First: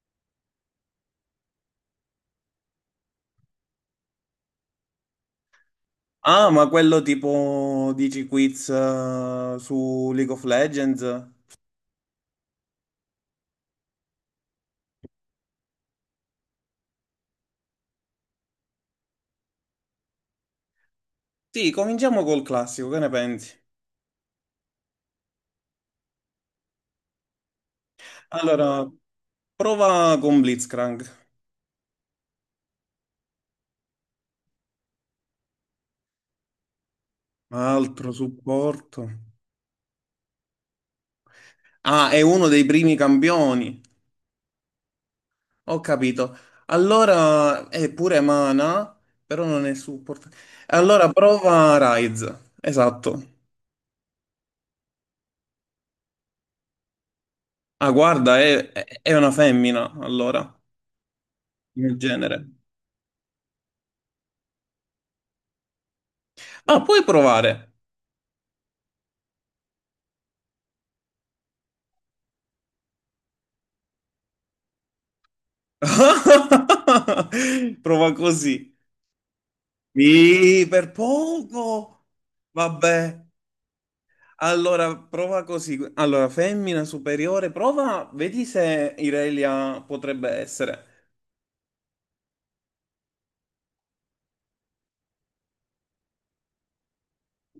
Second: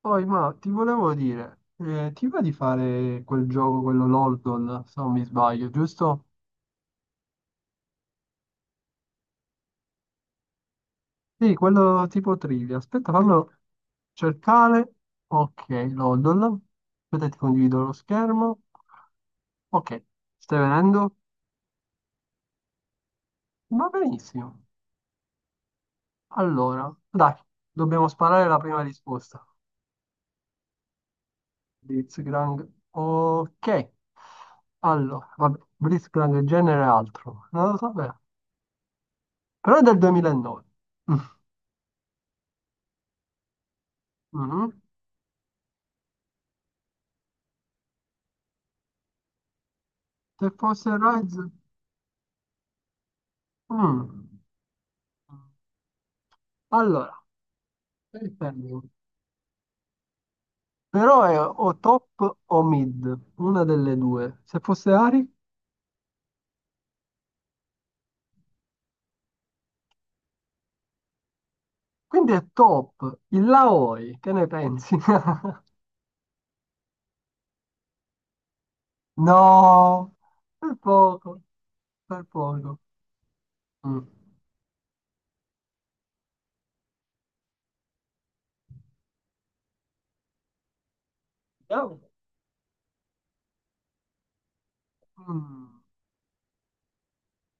Poi, ma ti volevo dire, ti va di fare quel gioco, quello Loldon, se non mi sbaglio, giusto? Ah, ma quello tipo dici quiz su League of Legends? Sì, quello tipo trivia. Aspetta, fallo cercare. Ok, Loldon. Aspetta, ti condivido lo schermo. Ok, stai venendo? Sì, cominciamo col classico, che ne pensi? Va benissimo. Allora, dai, dobbiamo sparare la prima Allora, risposta. prova con Blitzcrank. Blitzcrank. Ok, allora, vabbè, Blitzcrank genere altro. Non lo so, Altro beh. supporto. Però è del 2009. Ah, è uno dei primi campioni. Mhm. Ho capito. Allora, è pure mana, però non è supporto. Se fosse Allora, Rise... prova Ryze. Esatto. Mm. Allora, Ah, guarda, dipende. è una femmina, allora, Però è o nel top genere. o mid, una delle due. Se fosse Ari, Ah, puoi provare. quindi è top. Il Laoi, che ne pensi? Prova così. No, Mi per per poco, poco. per poco. Vabbè. Mm. Allora, prova così. Allora, femmina superiore, prova, vedi se Irelia potrebbe essere. Vediamo. Mm.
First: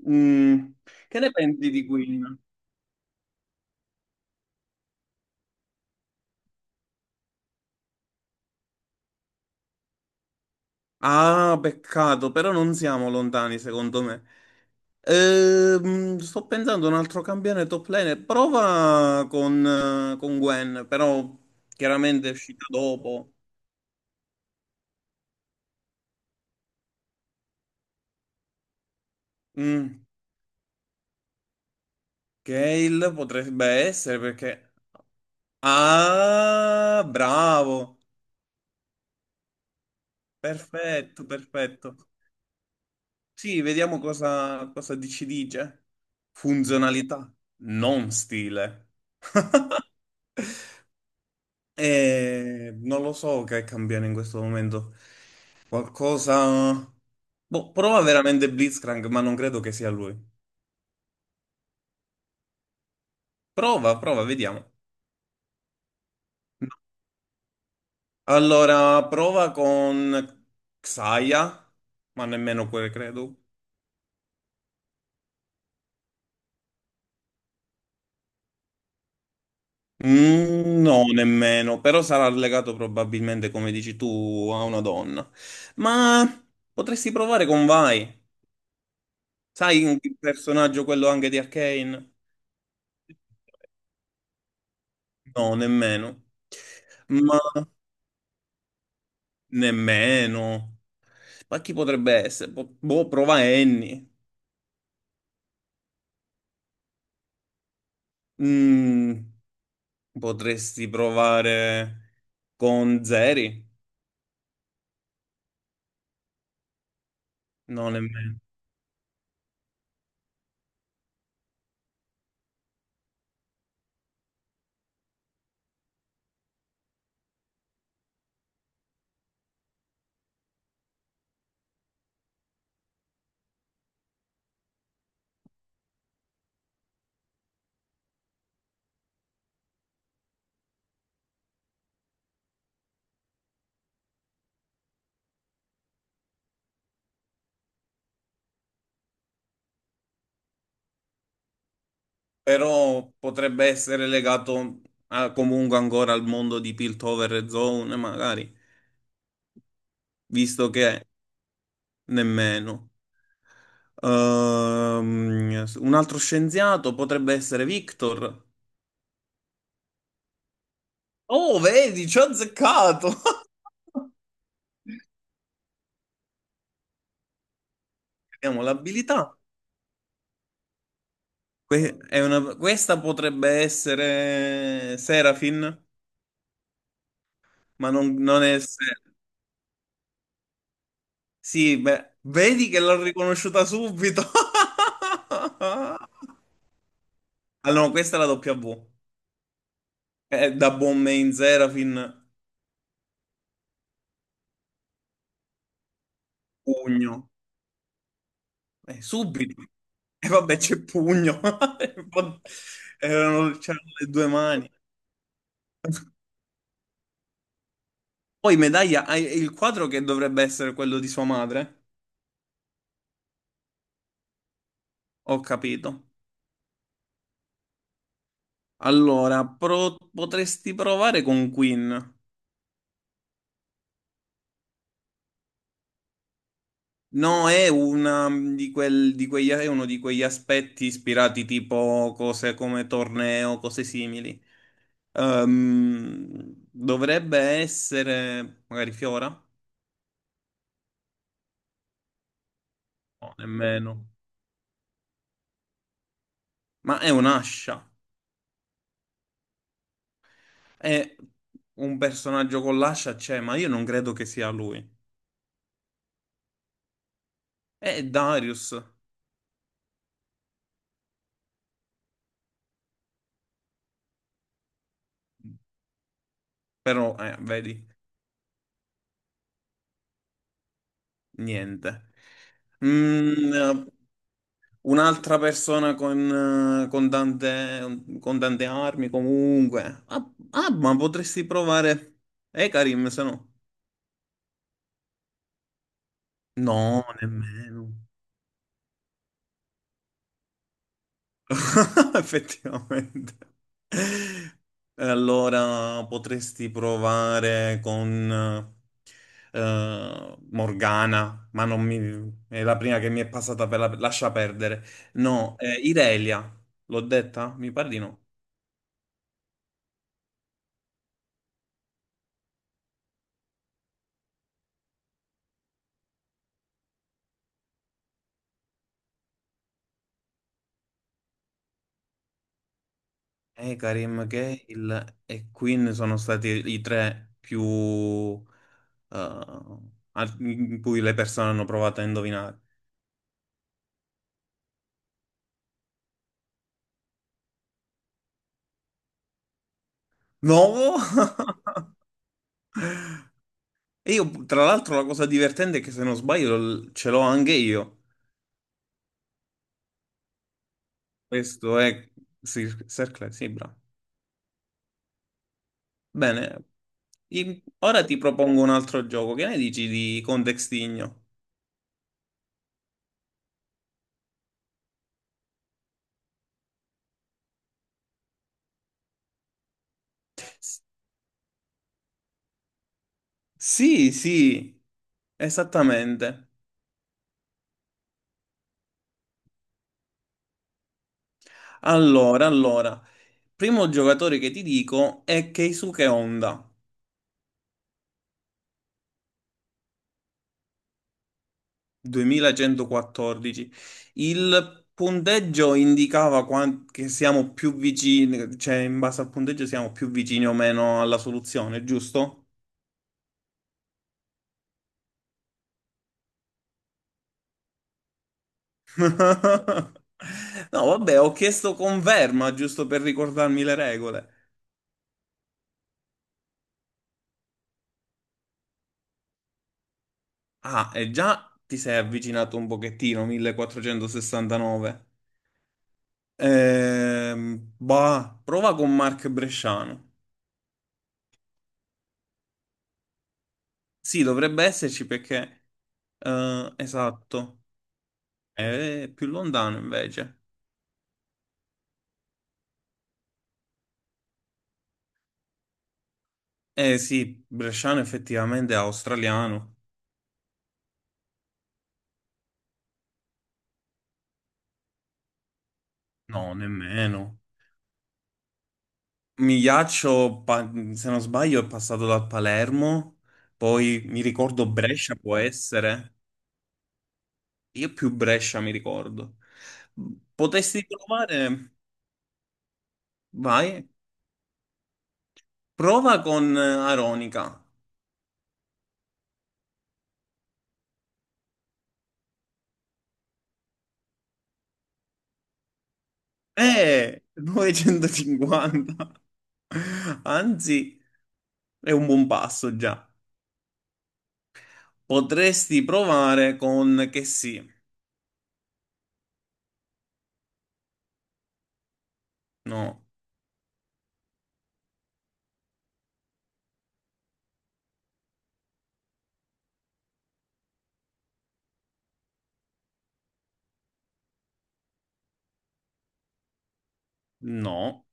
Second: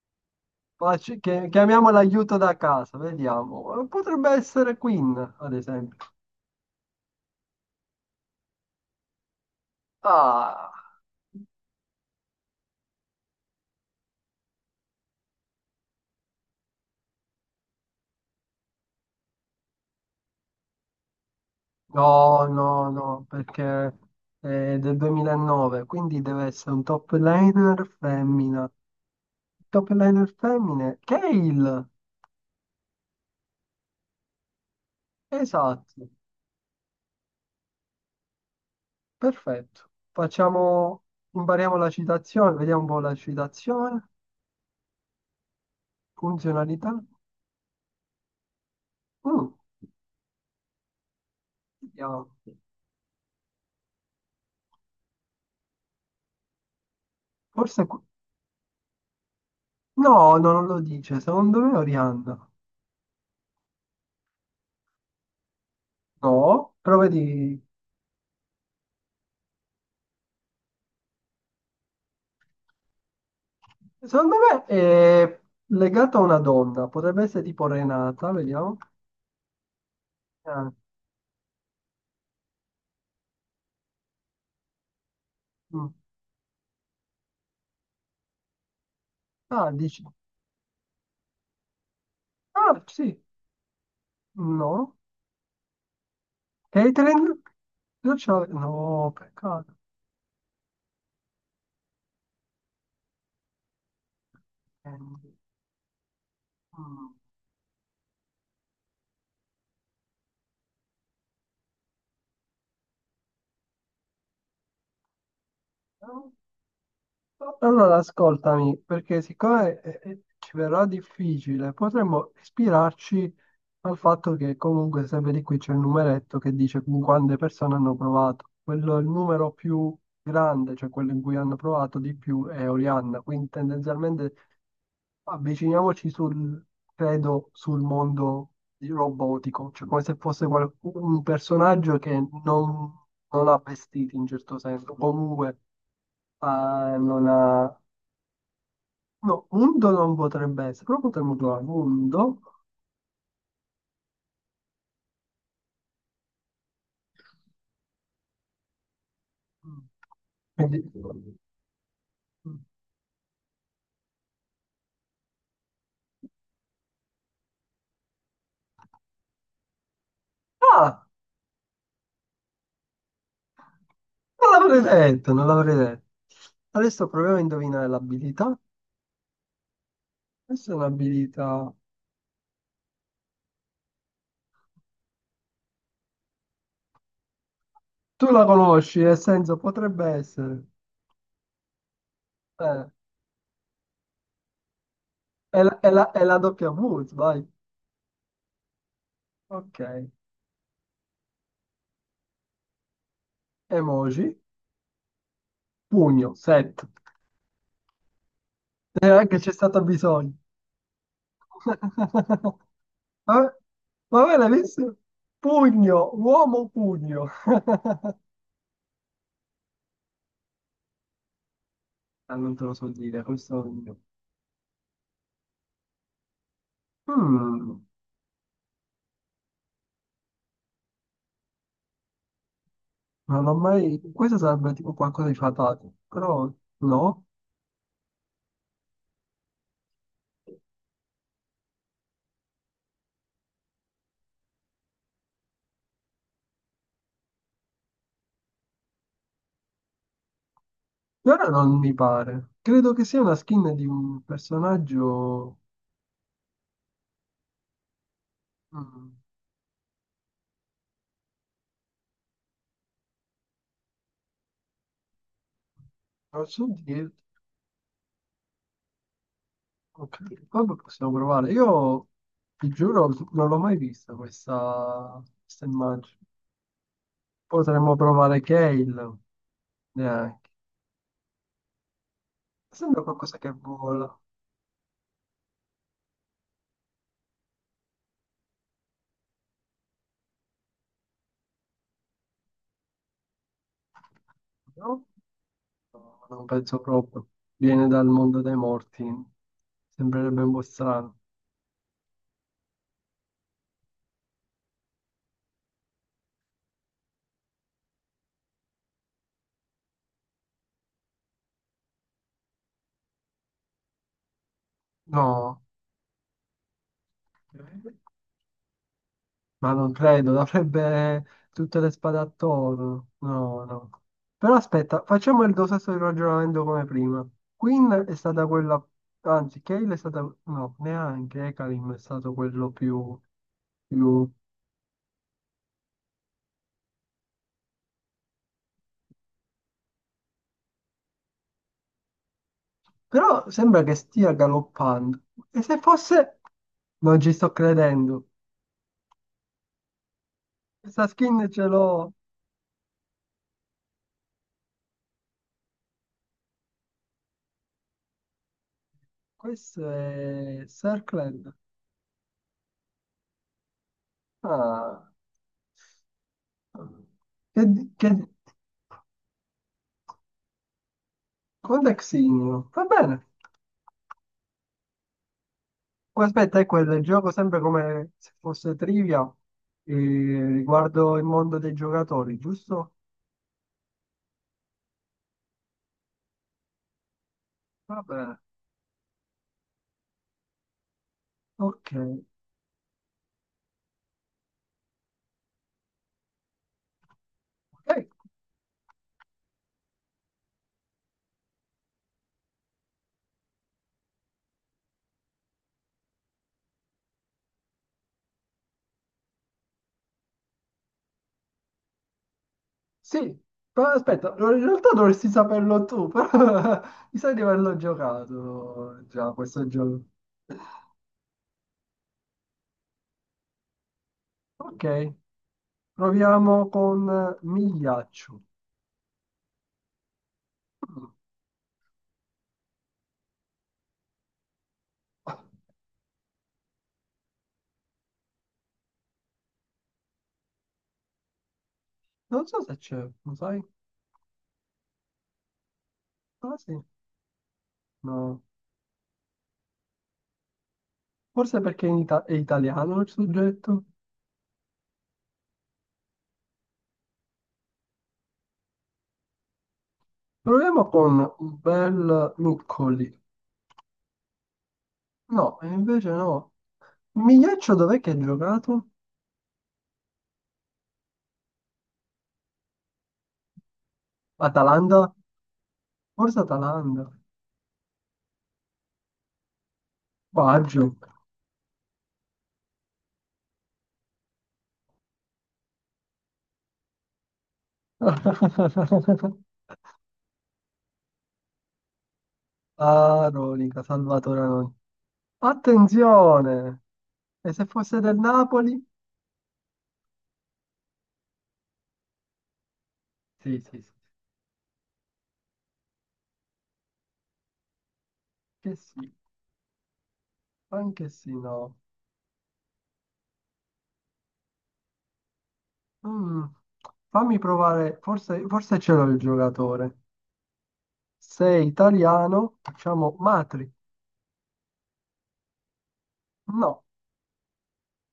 Mm. Che ne pensi di Chiamiamo l'aiuto Queen? da casa, vediamo. Potrebbe essere Queen, ad esempio. Ah. Ah, peccato, però non siamo lontani, secondo me. Sto pensando a un altro campione top lane. Prova con Gwen, però chiaramente è No, uscita no, no, dopo. perché è del 2009, quindi deve essere un top laner femmina. Top Mm. laner femmine, Kayle! Gale potrebbe essere perché... Esatto, Ah, bravo! perfetto. Facciamo, Perfetto, impariamo la perfetto. citazione, vediamo un po' la Sì, vediamo citazione, cosa ci dice. funzionalità. Funzionalità, non stile. Mm, vediamo. E non lo so che cambiano in questo momento. Qualcosa... Boh, Forse... que- prova veramente Blitzcrank, ma non credo che sia lui. No, no, non lo dice, secondo me è Orianna. Prova, vediamo. No, però vedi... Allora, prova con Xayah, ma nemmeno quel credo. Secondo me è legato a una donna, potrebbe essere tipo Renata, vediamo. Ah, Mm, no, nemmeno, però sarà legato probabilmente, come dici tu, a una donna. mm. Ma potresti provare con Vai. Ah, Sai dici. il personaggio quello anche di Arcane? Ah, sì. No. No, nemmeno. Ma Catering? Io c'ho- No, peccato. nemmeno. Ma chi potrebbe essere? Boh, prova Annie. Mm, Mm, potresti provare con Zeri? no. No, Allora, nemmeno. ascoltami, perché siccome ci verrà difficile, potremmo ispirarci al fatto che comunque sempre di qui c'è il numeretto che dice con quante persone hanno provato. Quello è il numero più grande, cioè quello in cui hanno provato di più è Orianna, quindi tendenzialmente avviciniamoci credo, robotico, cioè come se fosse un personaggio che non, non ha vestiti in certo senso, comunque eh, non ha No, undo non potrebbe essere, però potremmo trovare undo. Però potrebbe essere legato comunque ancora al mondo di Piltover e Zone, magari, Mm. visto Quindi- che nemmeno. Un altro scienziato potrebbe essere Victor. Ah, Oh, vedi, ci ho azzeccato! non l'avrei detto, non l'avrei detto. Adesso proviamo a indovinare l'abilità. Abbiamo l'abilità. Questa è un'abilità. È questa potrebbe essere Serafin, ma Tu non la è... conosci, nel senso potrebbe essere. sì, beh, vedi che Eh, l'ho riconosciuta subito. È la doppia W, vai. Allora, no, questa è la W. Ok. Da buon Main Serafin, Emoji, pugno, set. pugno. Neanche c'è Subito. stato E bisogno. vabbè, c'è pugno. Vabbè, c'erano le due vabbè, l'hai mani. visto? Pugno, uomo pugno. Poi medaglia, hai il quadro che dovrebbe essere quello di sua madre? Ah, non te lo so dire, questo... non lo so. Ho capito. Mm, Allora, potresti provare con Queen. non l'ho mai... Questo sarebbe tipo qualcosa di fatale, però no. No, è una di, di quegli, è uno di quegli aspetti ispirati tipo cose come torneo, cose simili. Dovrebbe essere magari Fiora? E ora non mi pare. Credo che sia No, una skin di nemmeno. un personaggio... Ma è un'ascia. mm, È un personaggio con l'ascia, c'è, ma io non credo che sia lui. non so dire... È Darius, Ok, vabbè, possiamo provare. Io, ti giuro, non l'ho mai vista questa immagine. però, vedi, Potremmo provare Kale, neanche. niente. Sembra qualcosa che Mm, vola, un'altra persona con con tante armi, comunque. Ma potresti provare Karim se no. no? No, non penso No, proprio. Viene nemmeno. dal mondo dei morti. Sembrerebbe un po' strano. Effettivamente. Allora potresti provare con Morgana, ma non mi... è la prima che mi è passata per la... Lascia perdere. No, No, Irelia, l'ho detta? Mi pare di no. ma non credo. Avrebbe tutte le spade attorno. No, no. Però aspetta, facciamo il tuo stesso ragionamento come prima. Queen è stata quella... Anzi, Cale è stata... No, neanche. Ekalim è stato quello più... E Karim più... Gale e Queen sono stati i tre più... eh, in cui le persone hanno provato a indovinare. Però sembra che stia galoppando. E se fosse... Non ci sto credendo. No! Questa skin ce l'ho. E io, tra l'altro, la cosa divertente è che se non sbaglio ce l'ho anche io. Questo è Circland. Questo è Circle, sì, bravo. Ah. Bene, Che, ora che, ti propongo un altro gioco. Che ne dici di Contextigno? Codexigno. Va bene. Oh, aspetta, è quello, gioco sempre come se fosse trivia S- riguardo il mondo dei giocatori, giusto? Sì, esattamente. Va bene. Ok. Allora, primo giocatore che ti dico è Keisuke Honda. Ok, 2114. Il punteggio indicava che siamo più vicini, cioè in base al punteggio siamo più vicini o meno alla soluzione, giusto? sì, però aspetta, in realtà dovresti saperlo tu, però mi sa di averlo giocato già questo gioco. No, vabbè, ho chiesto conferma giusto per ricordarmi le regole. Ok, proviamo con Migliaccio. Ah, e Mm, già ti sei avvicinato un pochettino, 1469. Prova con Mark Bresciano. non so se c'è, lo sai? Sì, dovrebbe esserci perché... Ah, sì, esatto. no. È più lontano invece. Forse perché è italiano il soggetto. Eh sì, Bresciano effettivamente è australiano. Proviamo con un bel Nuccoli. No, e invece no. No, nemmeno. Migliaccio dov'è che ha giocato? Migliaccio, se non sbaglio, è passato dal Palermo. Poi mi ricordo Atalanta? Brescia, può essere. Forse Atalanta. Io più Brescia mi ricordo. Potresti Baggio. provare? Vai. Prova con Aronica. Ah, Ronica, Salvatore Anoni. Attenzione! E se fosse del Napoli? 950. Anzi, è un buon passo già. Sì, sì, sì. Potresti provare con che sì. Che sì, anche sì, no. No, Mm, fammi provare, forse ce l'ho il giocatore. Sei italiano, facciamo Matri. No, no.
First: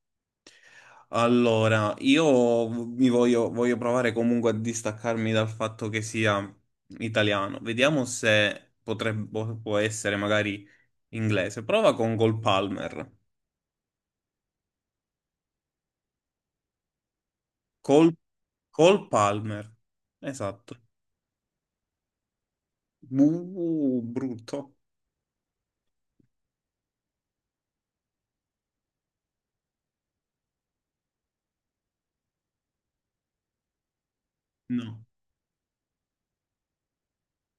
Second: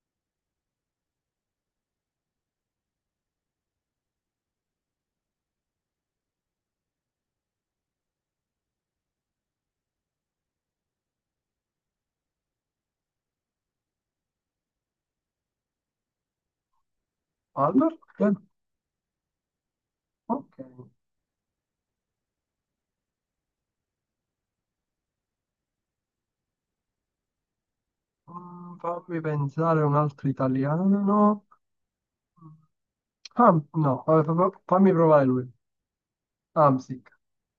Allora, io mi voglio provare comunque a distaccarmi dal fatto che sia italiano. Vediamo se può essere magari inglese. Prova con Col Palmer. Albert. Col, Col Palmer. Ok. Esatto. Brutto. Mm, fammi pensare a un altro italiano. Ham- no, vabbè, fa- fa- Fammi No. provare lui. Hamsik.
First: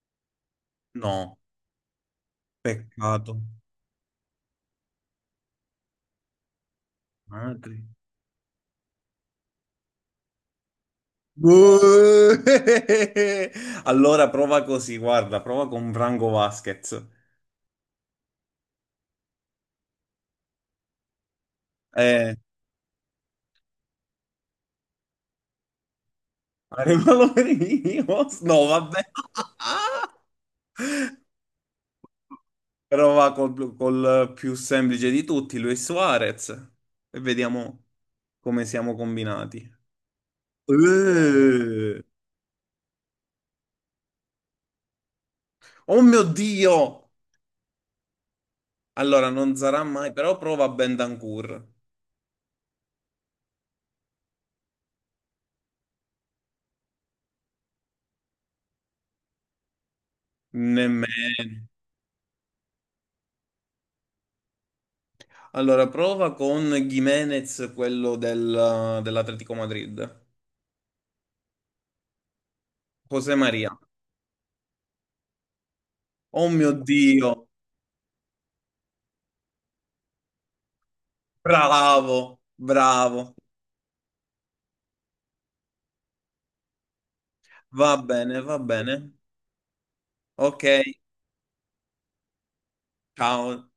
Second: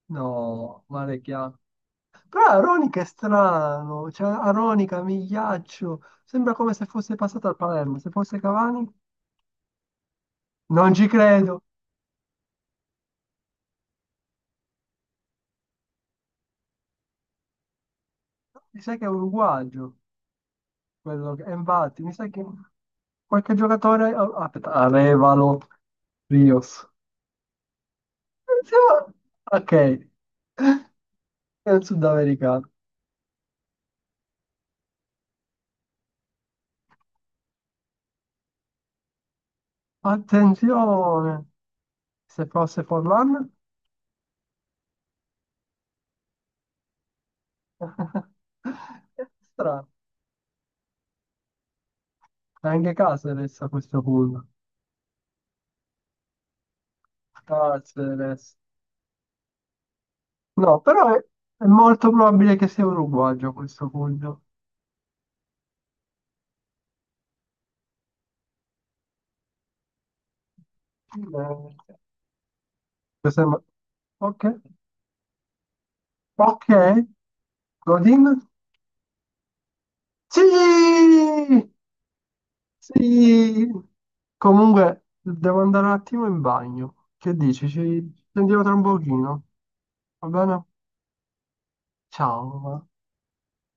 No, male No, chiaro. Però Aronica è peccato. strano. Cioè, Aronica, Migliaccio. Sembra come se fosse passato al Madre. Palermo. Se fosse Cavani, non ci credo. Buh! Allora prova così, guarda, prova con Branco Vasquez. Mi sa che è un uruguagio. Quello che... E infatti, mi sa Eh, che qualche giocatore... ah, aspetta, Arevalo. Rios. Arenolo Merinos? No, vabbè. Attenzione! Ok, è un sudamericano. Però va col più semplice di tutti, Luis Suarez. E vediamo come siamo combinati. Attenzione! Eh. Se fosse Forlan? Oh mio Dio! Allora, non sarà Strano. mai, però prova Bentancur. Anche Caceres a questo punto. Caceres. No, però Nemmeno. è molto probabile che sia uruguayo a questo punto. Allora, prova con Gimenez, quello dell'Atletico Madrid. Eh, José questo è mo- Maria. Ok. Oh Ok. mio Dio! Godin? Sì! Bravo, bravo. Sì, comunque devo andare un attimo in bagno. Che dici? Va Ci bene, va sentiamo tra un bene. pochino, va bene? Ok, Ciao. ciao.